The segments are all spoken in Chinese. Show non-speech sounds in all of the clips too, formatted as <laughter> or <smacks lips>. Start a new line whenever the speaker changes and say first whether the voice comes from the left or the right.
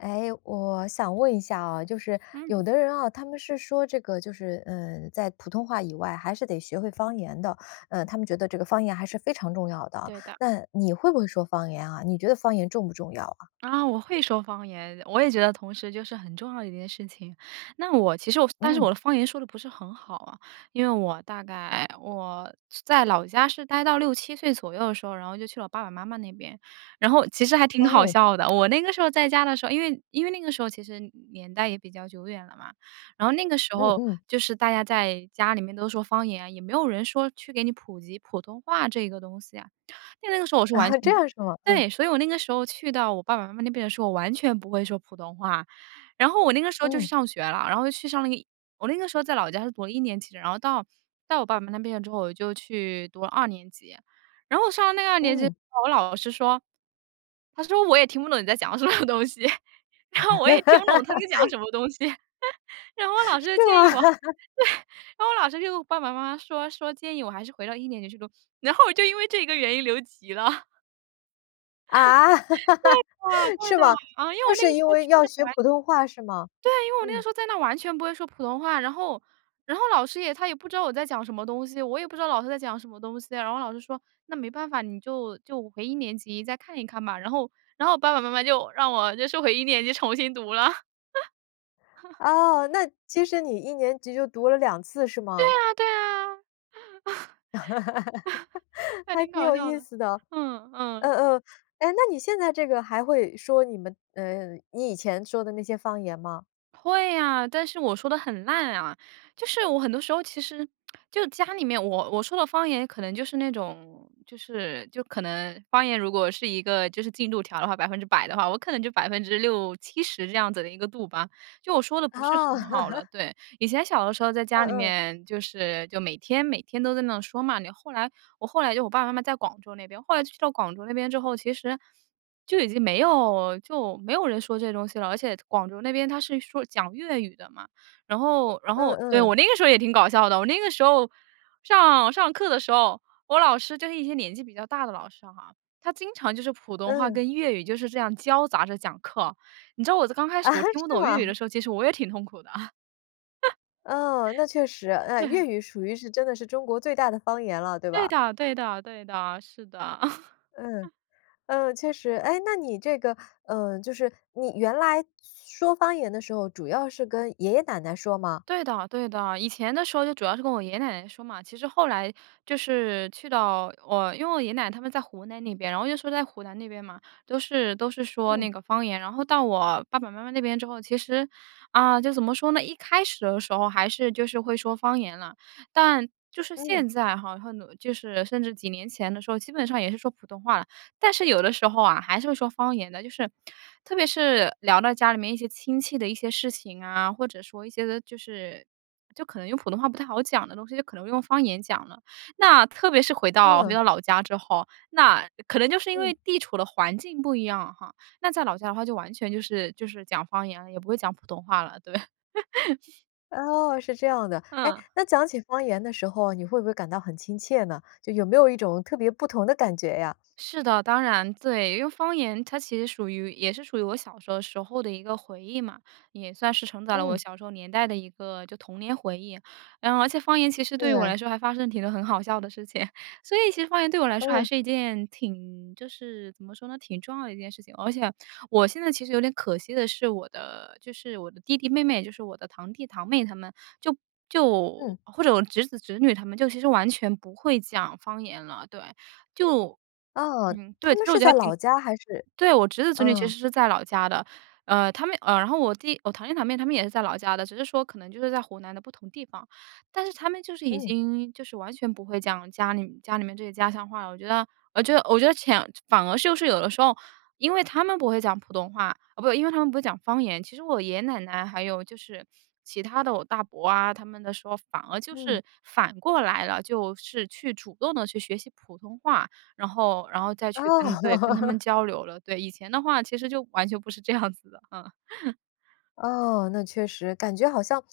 left: 哎，我想问一下啊，就是
right: 嗯。
left: 有的人啊，他们是说这个就是，呃，在普通话以外还是得学会方言的。呃，他们觉得这个方言还是非常重要的，
right: 对的。
left: 那你会不会说方言啊？你觉得方言重不重要啊？
right: 啊，我会说方言，我也觉得同时就是很重要的一件事情。那我其实我但是我
left: 嗯。
right: 的方言说得不是很好啊。因为我大概我在老家是呆到6-7岁左右的时候，然后就去了我爸爸妈妈那边，然后其实还挺好
left: 哦。
right: 笑的，我那个时候在家的时候，因为因为那个时候其实年代也比较久远了嘛。然后那个时
left: 嗯
right: 候
left: 嗯。
right: 就是大家在家里面都说方言，也没有人说去给你普及普通话这个东西啊。因为那个时候我是完
left: 啊，
right: 全
left: 这
right: 不
left: 样是吗？嗯。
right: 对，所以我那个时候去到我爸爸妈妈那边的时候，我完全不会说普通话，然后我那个时候就去
left: 嗯。
right: 上学了，然后就去上那个一我那个时候在老家是读了一年级的，然后到到我爸爸那边之后，我就去读了二年级。然后上了那个二年级之
left: 嗯。
right: 后，我老师说他说：“我也听不懂你在讲什么东西。<laughs> “然后我也听不懂他在讲
left: <laughs>
right: 什么东西。<laughs> 然后
left: <laughs>
right: 老师
left: 是
right: 就建
left: 吗？
right: 议我
left: <laughs>
right: 对，然后我老师跟我爸爸妈妈说说，建议我还是回到一年级去读。然后我就因为这个原因留级了。
left: 啊，<laughs>
right: <laughs> 对的，对
left: 是
right: 的。
left: 吗？
right: 嗯，因为
left: 就
right: 我那
left: 是
right: 个时
left: 因
right: 候
left: 为
right: 去
left: 要
right: 的
left: 学
right: 完
left: 普通话，是吗？
right: 对，因为我那个
left: 嗯。
right: 时候在那完全不会说普通话，然后然后老师也他也不知道我在讲什么东西，我也不知道老师在讲什么东西，然后老师说，那没办法，你就就回一年级再看一看吧，然后然后我爸爸妈妈就让我就收回一年级重新读了。<laughs>
left: 哦，那其实你一年级就读了2次是
right: 对
left: 吗？
right: 呀，对呀。<laughs>
left: <laughs>
right: 那
left: 还
right: 挺
left: 挺
right: 搞
left: 有
right: 笑
left: 意
right: 的。
left: 思的，
right: 嗯，嗯。
left: 嗯嗯。哎，那你现在这个还会说你们，呃，你以前说的那些方言吗？
right: 会啊，但是我说得很烂啊。就是我很多时候其实 <smacks lips> 就家里面我我说的方言可能就是那种，就是就可能方言如果是一个就是进度条的话，100%的话，我可能就60%-70%这样子的一个度吧，就我说的不是
left: 哦。
right: 很好了，
left: <laughs>
right: 对。以前小的时候在家
left: 嗯
right: 里
left: 嗯。
right: 面就是就每天每天都在那说嘛，后来我后来就我爸爸妈妈在广州那边，后来去到广州那边之后，其实就已经没有就没有人说这东西了，而且广州那边它是说讲粤语的嘛。然后然
left: 嗯
right: 后，对，
left: 嗯。
right: 我那个时候也挺搞笑的，我那个时候上上课的时候，我老师就是一些年纪比较大的老师哈，他经常就是普通话
left: 嗯。
right: 跟粤语就是这样交杂着讲课，你知道我刚开始
left: 啊，
right: 我听不
left: 是
right: 懂粤
left: 吗？
right: 语的时候，其实我也挺痛苦的。
left: 嗯，那确实。
right: <laughs>
left: 呃，
right: 对。
left: 粤语属于是真的是中国最大的方言了，对
right: 对
left: 吧？
right: 的对的对的，是的。
left: 嗯，
right: <chuckles>
left: 嗯，确实。哎，那你这个，呃，就是你原来说方言的时候，主要是跟爷爷奶奶说吗？
right: 对的，对的，以前的时候就主要是跟我爷爷奶奶说嘛，其实后来就是去到我因为我爷爷奶奶他们在湖南那边。然后就说在湖南那边嘛，都是都是说
left: 嗯。
right: 那个方言，然后到我爸爸妈妈那边之后，其实，啊，就怎么说呢，一开始的时候还是就是会说方言了，但就是
left: 嗯。
right: 现在哈，和努就是甚至几年前的时候，基本上也是说普通话了。但是有的时候啊，还是会说方言的，就是特别是聊到家里面一些亲戚的一些事情啊，或者说一些个就是就可能用普通话不太好讲的东西，就可能用方言讲了。那特别是回到回
left: 嗯。
right: 到老家之后，那可能就是因为
left: 嗯。
right: 地处的环境不一样哈，那在老家的话就完全就是就是讲方言，也不会讲普通话了，对。。<laughs>
left: 哦，是这样的。诶，
right: 嗯。
left: 那讲起方言的时候，你会不会感到很亲切呢？就有没有一种特别不同的感觉呀？
right: 是的，当然，对。因为方言它其实属于也是属于我小时候时候的一个回忆嘛，也算是承载了我
left: 嗯。
right: 小时候年代的一个就童年回忆。然后而且方言其实对于我
left: 对。
right: 来说还发生了挺很好笑的事情，所以其实方言对我来说还
left: 嗯。
right: 是一件挺就是怎么说呢？挺重要的一件事情。而且我现在其实有点可惜的是，我的就是我的弟弟妹妹，就是我的堂弟堂妹他们，就就
left: 嗯。
right: 或者我侄子侄女他们就其实完全不会讲方言了。对，就
left: 哦，
right: 嗯，
left: 他
right: 对，其
left: 们
right: 实我觉
left: 是
right: 得
left: 在
right: 还挺
left: 老家还是？
right: 对，我侄子侄女其
left: 嗯。
right: 实是在老家的，呃，他们，呃，然后我弟我堂弟堂妹他们也是在老家的，只是说可能就是在湖南的不同地方，但是他们就是已
left: 嗯。
right: 经就是完全不会讲家里家里面这些家乡话了。我觉得我觉得我觉得潜反而就是有的时候因为他们不会讲普通话，啊不，因为他们不会讲方言，其实我爷爷奶奶还有就是其他的我大伯啊，他们的时候反而就
left: 嗯。
right: 是反过来了，就是去主动地去学习普通话，然后，然后再
left: 啊。
right: 去跟对，跟他们
left: <laughs>
right: 交流了。对，以前的话其实就完全不是这样子的，啊。<chuckles>
left: 哦，那确实，感觉好像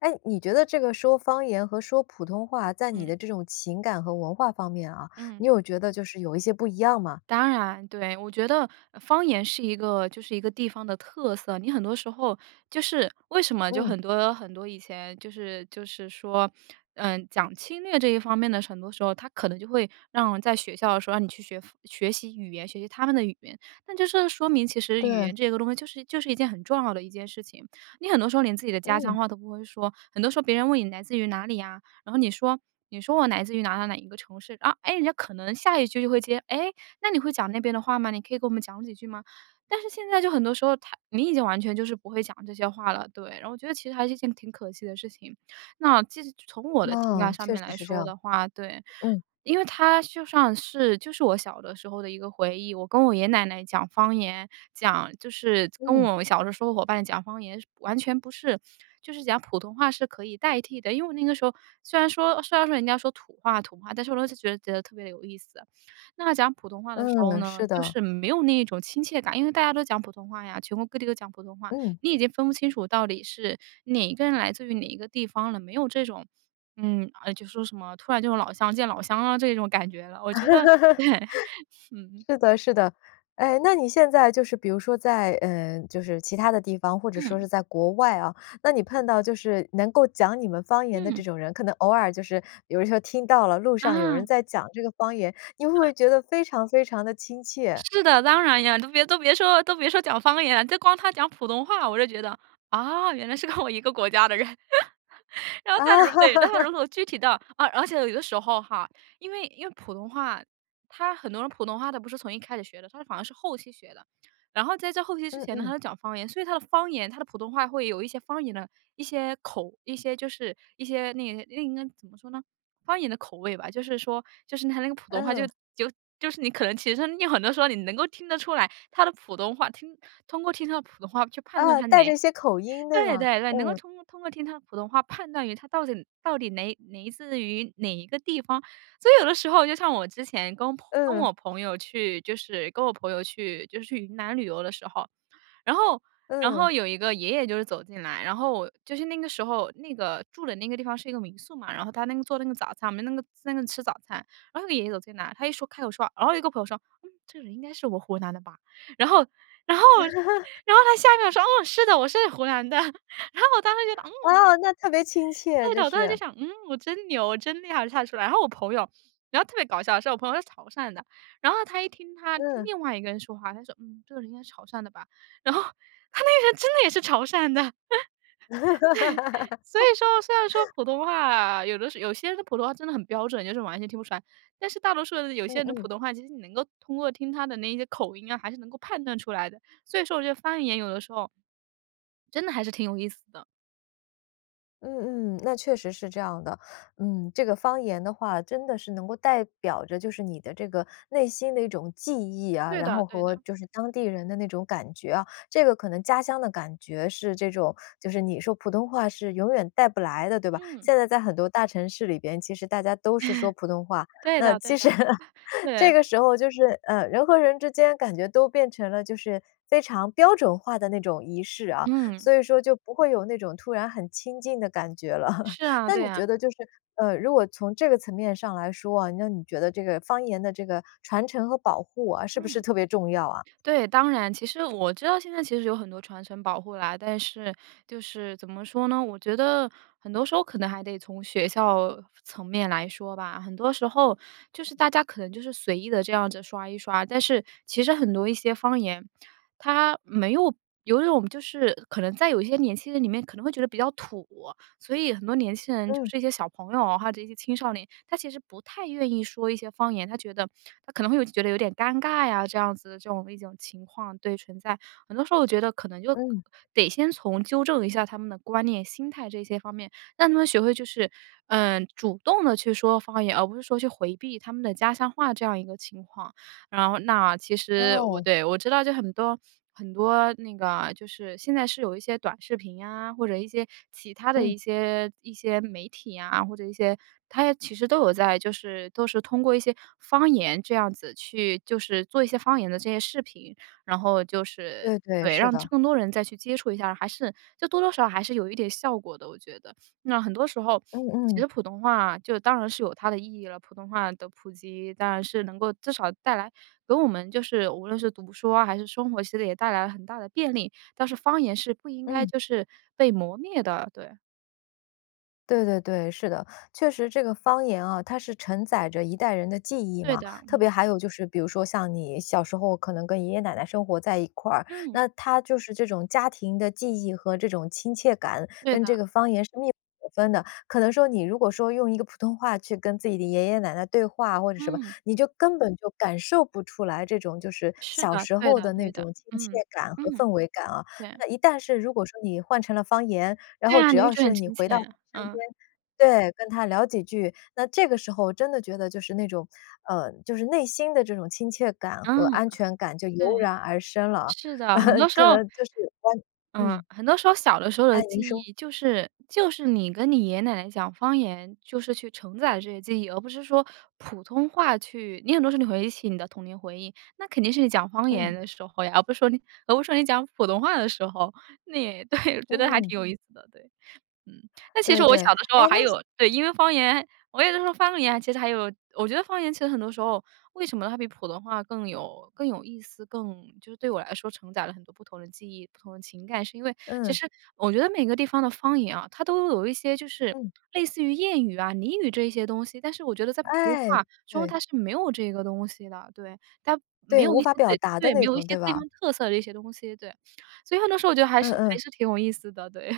left: 诶，你觉得这个说方言和说普通话，在你
right: 嗯。
left: 的这种情感和文化方面啊，
right: 嗯。
left: 你有觉得就是有一些不一样吗？
right: 当然，对。我觉得方言是一个就是一个地方的特色，你很多时候就是为什么就
left: 嗯。
right: 很多很多以前就是就是说，呃，讲侵略这一方面的很多时候，它可能就会让在学校的时候让你去学方学习语言，学习他们的语言。那就是说明其实语
left: 对。
right: 言这个东西就是就是一件很重要的一件事情。你很多时候连自己的家乡
left: 嗯。
right: 话都不会说，很多时候别人问你来自于哪里呀，然后你说你说我来自于哪哪哪一个城市啊。诶，人家可能下一句就会接：“诶，那你会讲那边的话吗？你可以跟我们讲几句吗？”但是现在就很多时候它你已经完全就是不会讲这些话了。对，然后我觉得其实还是一件挺可惜的事情。那其实从我的情
left: 哦，
right: 感上
left: 确
right: 面
left: 实
right: 来
left: 是这
right: 说
left: 样。
right: 的话对，
left: 嗯。
right: 因为它就算是就是我小的时候的一个回忆。我跟我爷爷奶奶讲方言，讲就是跟
left: 嗯。
right: 我小的时候伙伴讲方言是完全不是，就是讲普通话是可以代替的。因为我那个时候虽然说虽然说人家说土话土话，但是我当时就觉得特别地有意思。那讲普通话的时候
left: 嗯，
right: 呢，
left: 是
right: 就
left: 的。
right: 是没有那种亲切感。因为大家都讲普通话呀，全国各地都讲普通话，
left: 嗯。
right: 你已经分不清楚到底是哪一个人来自于哪一个地方了。没有这种嗯，哎，就说什么，突然就老乡见老乡啊，这种感觉了，我觉得，对，
left: <laughs>
right: 嗯。
left: 是的是的。哎，那你现在就是比如说在，呃，就是其他的地方，或者说
right: 嗯。
left: 是在国外啊，那你碰到就是能够讲你们方言的
right: 嗯。
left: 这种人，可能偶尔就是有时候听到了路上有人
right: 啊。
left: 在讲这个方言，你会不会
right: <laughs>
left: 觉得非常非常地亲切？
right: 是的，当然呀。都别都别说都别说讲方言，就光他讲普通话，我就觉得，啊，原来是跟我一个国家的人。<laughs> 然后他如对，然后
left: <laughs>
right: 如果具体到而而且有的时候哈，因为因为普通话，他很多人普通话他不是从一开始学的，他反而是后期学的。然后在这后期之
left: 嗯
right: 前呢，他
left: 嗯。
right: 就讲方言。所以他的方言他的普通话会有一些方言的一些口一些就是，一些那个那个那个应该怎么说呢？方言的口味吧。就是说，就是他那个普通话就
left: 嗯。
right: 就就是，你可能其实有很多时候你能够听得出来他的普通话听通过听他的普通话去判断
left: 啊，
right: 他，
left: 带着
right: 哪
left: 一些口音对
right: 对
left: 吗？
right: 对对，能够
left: 嗯。
right: 通通过听他的普通话判断于他到底到底哪 来自于哪一个地方。所以有的时候，就像我之前跟朋跟
left: 嗯。
right: 我朋友去，就是跟我朋友去就是去云南旅游的时候，然后然
left: 嗯。
right: 后有一个爷爷就是走进来，然后就是那个时候那个住的那个地方是一个民宿嘛，然后他那个做那个早餐，我们那个在那吃早餐，然后那个爷爷走进来，他一说开口说，然后有一个朋友说：“嗯，这个人应该是我湖南的吧。”然后然后
left: <laughs>
right: 然后他下面说：“哦，是的，我是湖南的。”然后我当时觉得，嗯
left: 哦！那特别亲切，
right: 对的，
left: 就
right: 我当时就
left: 是。
right: 想，嗯，我真牛，我真厉害就看出来。然后我朋友然后特别搞笑是我朋友是潮汕的，然后他一听他，听
left: 嗯。
right: 另外一个人说话，他说：“嗯，这个人应该潮汕的吧。”然后他那个人真的也是潮汕的。<laughs> 对，所以说，虽然说
left: <laughs>
right: 普通话有的时有些人的普通话真的很标准，就是完全听不出来。但是大多数人有
left: 嗯
right: 些人的
left: 嗯。
right: 普通话，其实你能够通过听他的那些口音啊，还是能够判断出来的。所以说我觉得方言有的时候真的还是挺有意思的。
left: 嗯嗯，那确实是这样的。嗯，这个方言的话，真的是能够代表着就是你的这个内心的一种记忆啊，
right: 对
left: 然
right: 的
left: 后
right: 对
left: 和
right: 的。
left: 就是当地人的那种感觉啊。这个可能家乡的感觉是这种，就是你说普通话是永远带不来的，对吧？
right: 嗯。
left: 现在在很多大城市里边，其实大家都是说普通
right: <chuckles>
left: 话。
right: 对
left: 那
right: 的对
left: 其
right: 的。
left: 实，
right: <chuckles>
left: 这
right: 对。
left: 个时候就是，呃，人和人之间感觉都变成了就是非常标准化的那种仪式啊，
right: 嗯。
left: 所以说就不会有那种突然很亲近的感觉了。<chuckles>
right: 是啊，
left: 那
right: 对
left: 你觉
right: 啊。
left: 得就是，呃，如果从这个层面上来说啊，那你觉得这个方言的这个传承和保护啊，是不是
right: 嗯。
left: 特别重要啊？
right: 对，当然，其实我知道现在其实有很多传承保护啦，但是，就是怎么说呢？我觉得很多时候可能还得从学校层面来说吧。很多时候就是大家可能就是随意地这样子刷一刷，但是其实很多一些方言，它没有有一种就是可能在有一些年轻人里面可能会觉得比较土，所以很多年轻人就
left: 嗯。
right: 是一些小朋友啊，或者一些青少年，他其实不太愿意说一些方言，他觉得他可能会有一些觉得有点尴尬呀，这样子的这种一种情况，对，存在。很多时候我觉得可能就
left: 嗯。
right: 得先从纠正一下他们的观念、心态这些方面，让他们学会就是，呃，主动地去说方言，而不是说去回避他们的家乡话这样一个情况。然后那其实我
left: 哦。
right: 对，我知道就很多很多那个就是现在是有一些短视频呀，或者一些其他的
left: 嗯。
right: 一些一些媒体啊，或者一些它也其实都有在，就是都是通过一些方言这样子去就是做一些方言的这些视频，然后就是
left: 对对，
right: 对，
left: 是
right: 让
left: 的。
right: 更多人再去接触一下，还是就多多少少还是有一点效果的我觉得。那很多时候
left: 嗯
right: 其
left: 嗯。
right: 实普通话就当然是有它的意义了。普通话的普及当然是能够至少带来给我们就是无论是读书啊还是生活，其实也带来了很大的便利。但是方言是不应该
left: 嗯。
right: 就是被磨灭的，对。
left: 对对对，是的。确实这个方言啊，它是承载着一代人的记忆
right: 对
left: 嘛，
right: 的，
left: 特
right: 嗯。
left: 别还有就是比如说像你小时候可能跟爷爷奶奶生活在一块儿，
right: 嗯。
left: 那它就是这种家庭的记忆和这种亲切感，
right: 对
left: 跟
right: 的。
left: 这个方言是密不可分的。可能说，你如果说用一个普通话去跟自己的爷爷奶奶对话，或者什么，
right: 嗯。
left: 你就根本就感受不出来这种就是
right: 是
left: 小
right: 的，
left: 时
right: 对
left: 候
right: 的
left: 的
right: 对
left: 那
right: 的。
left: 种亲切
right: 嗯，
left: 感和
right: 嗯。
left: 氛围感啊。
right: 对。
left: 那一旦是如果说你换成了方言，然
right: 对
left: 后
right: 呀，
left: 只
right: 你会
left: 要
right: 觉得很
left: 是你
right: 亲切，
left: 回到 <unintelligible> 身边，
right: 嗯。
left: 对，跟他聊几句，那这个时候真的觉得就是那种，呃，就是内心的这种亲切感和
right: 嗯，
left: 安全感就
right: 对。
left: 油然而生了
right: 是
left: 啊，
right: 的，很多
left: <laughs>
right: 时
left: 可
right: 候
left: 能就是跟
right: 嗯，
left: 嗯。
right: 很多时候小的时候的
left: 哎，您
right: 记
left: 说。
right: 忆就是就是你跟你爷爷奶奶讲方言，就是去承载这些记忆，而不是说普通话去你很多时候你回忆起你的童年回忆，那肯定是你讲方言
left: 嗯。
right: 的时候呀，而不是说你而不是说你讲普通话的时候。你对，<chuckles> 我觉得还
left: 嗯。
right: 挺有意思的，对，嗯。那其实
left: 对
right: 我小
left: 对。
right: 的时候
left: 哎
right: 还
left: 那
right: 有对，因为方言我有的时候，方言其实还有我觉得方言其实很多时候为什么它比普通话更有更有意思，更就是对我来说承载了很多不同的记忆、不同的情感，是因为其
left: 嗯。
right: 实我觉得每个地方的方言啊，它都有一些就是
left: 嗯。
right: 类似于谚语啊、俚语这一些东西，但是我觉得在普通
left: 哎，
right: 话中
left: 对。
right: 它是没有这个东西的，对，它没
left: 对，
right: 有
left: 无
right: 一些
left: 法表
right: 对，
left: 达的
right: 对，没
left: 那
right: 有一
left: 种，
right: 些
left: 对
right: 地
left: 吧？
right: 方特色的一些东西，对。所以很多时候我觉得还
left: 嗯
right: 是还
left: 嗯。
right: 是挺有意思的，对。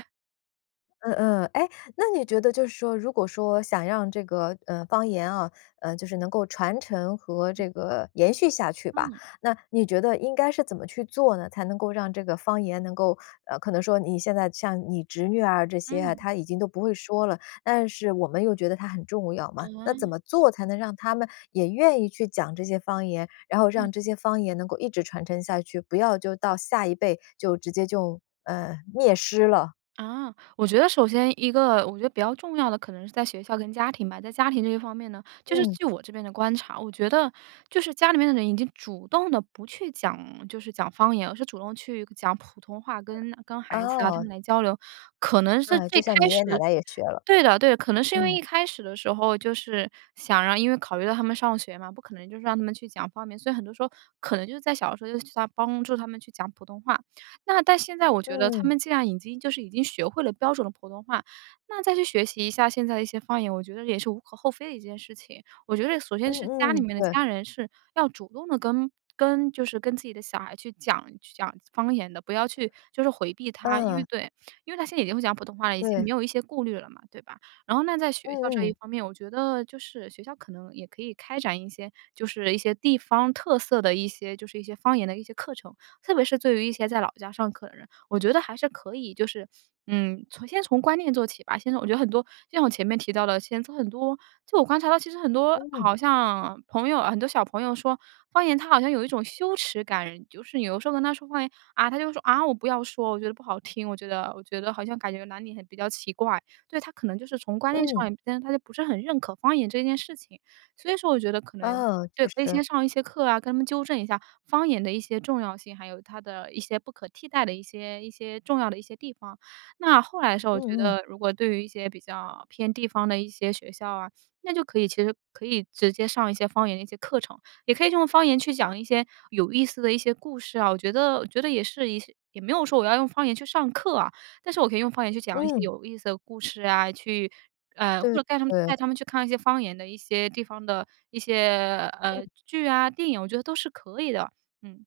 left: 嗯嗯，哎，那你觉得就是说，如果说想让这个，呃，方言啊，呃，就是能够传承和
right: 嗯。
left: 这个延续下去吧，
right: 嗯。
left: 那你觉得应该是怎么去做呢，才能够让这个方言能够可能说你现在像你侄女啊这些啊，
right: 嗯。
left: 她已经都不会说了，但是我们又觉得它很重要嘛。那
right: 啊。
left: 怎么做才能让他们也愿意去讲这些方言，然后让
right: 嗯。
left: 这些方言能够一直传承下去，不要就到下一辈就直接就，呃，灭失了。
right: 啊，我觉得首先一个，我觉得比较重要的可能是在学校跟家庭吧。在家庭这方面呢，就是
left: 嗯。
right: 据我这边的观察，我觉得，就是家里面的人已经主动地不去讲，就是讲方言，而是主动去讲普通话，跟跟孩子啊，他
left: 哦。
right: 们来交流。可能是
left: 哎，
right: 最
left: 就像你
right: 开
left: 爷爷奶
right: 始
left: 奶也学了，
right: 对的对的，可能是因为
left: 嗯。
right: 一开始的时候就是想让因为考虑到他们上学嘛，不可能就是让他们去讲方言，所以很多时候可能就是在小的时候就去他帮助他们去讲普通话。那但现在我觉得他
left: 嗯。
right: 们既然已经就是已经学会了标准的普通话，那再去学习一下现在的一些方言，我觉得也是无可厚非的一件事情。我觉得首先是家
left: 嗯
right: 里
left: 嗯，
right: 面的
left: 对。
right: 家人是要主动地跟跟就是跟自己的小孩去讲去讲方言的，不要去就是回避他。因为
left: 嗯。
right: 对，因为他现在已经会讲普通话了，已经没
left: 对。
right: 有一些顾虑了嘛，对吧？然后那在学校这
left: 嗯
right: 一
left: 嗯。
right: 方面，我觉得就是学校可能也可以开展一些，就是一些地方特色的一些，就是一些方言的一些课程，特别是对于一些在老家上课的人，我觉得还是可以就是，嗯，从先从观念做起吧，先从我觉得很多就像我前面提到的现在很多，就我观察到其实很多
left: 嗯。
right: 好像朋友很多小朋友说，方言他好像有一种羞耻感，就是你有时候跟他说方言，啊，他就说：”啊，我不要说，我觉得不好听，我觉得我觉得好像感觉哪里很比较奇怪。“对，他可能就是从观念
left: 嗯。
right: 上根他就不是很认可方言这件事情。所以说我觉得可能，
left: 嗯，
right: 对，
left: 确
right: 可以
left: 实。
right: 先上一些课啊，跟他们纠正一下方言的一些重要性，还有它的一些不可替代的一些一些重要的一些地方。那后来的时候我觉
left: 嗯嗯。
right: 得如果对于一些比较偏地方的一些学校啊，那就可以，其实可以直接上一些方言的一些课程，也可以用方言去讲一些有意思的一些故事啊，我觉得我觉得也是一些也没有说我要用方言去上课啊，但是我可以用方言去讲一些
left: 嗯。
right: 有意思的故事啊，去，呃，
left: 对
right: 或者带他们
left: 对对。
right: 带他们去看一些方言的一些地方的一些，呃，
left: 嗯。
right: 剧啊，电影我觉得都是可以的。嗯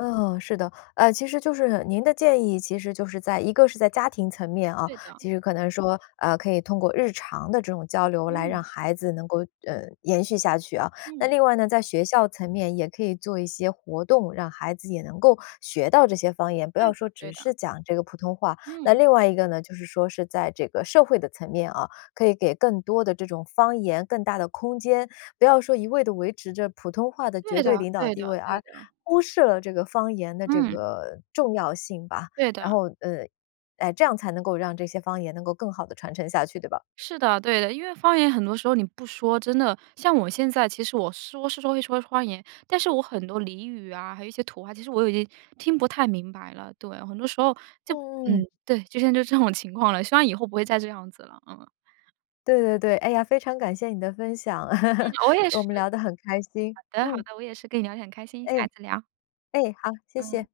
left: 嗯，是的。啊，其实就是您的建议，其实就是在一个是在家庭层面啊，
right: 对的。
left: 其实可能说，呃，可以通过日常的这种交流来让
right: 嗯。
left: 孩子能够，呃，延续下去啊。那
right: 嗯。
left: 另外呢，在学校层面也可以做一些活动让孩子也能够学到这些方言，不
right: 对
left: 要
right: 的
left: 说
right: 对
left: 只是
right: 的。
left: 讲这个普通话。那
right: 嗯。
left: 另外一个呢，就是说是在这个社会的层面啊，可以给更多的这种方言，更大的空间，不要说一味地维持着普通话的绝
right: 对
left: 对
right: 的，
left: 领导
right: 对
left: 地
right: 的，
left: 位，
right: 对
left: 而
right: 的。
left: 忽视了这个方言的这
right: 嗯。
left: 个重要性吧。
right: 对
left: 然
right: 的。
left: 后，呃哎，这样才能够让这些方言能够更好地传承下去，对吧？
right: 是的，对的。因为方言很多时候你不说真的像我现在其实我说是说会说方言，但是我很多俚语啊，还有一些土话，其实我已经听不太明白了。对，很多时候就
left: 嗯
right: 嗯，
left: 嗯。
right: 对，就现在就这种情况了，希望以后不会再这样子了，嗯。
left: 对对对。哎呀，非常感谢你的分享，
right: 嗯，
left: <laughs>
right: 我也是。
left: 我们聊得很开心。
right: 好的好的，
left: 嗯。
right: 我也是跟你聊天很开心，下一
left: 哎。
right: 次聊。
left: 哎，好，谢
right: 嗯。
left: 谢。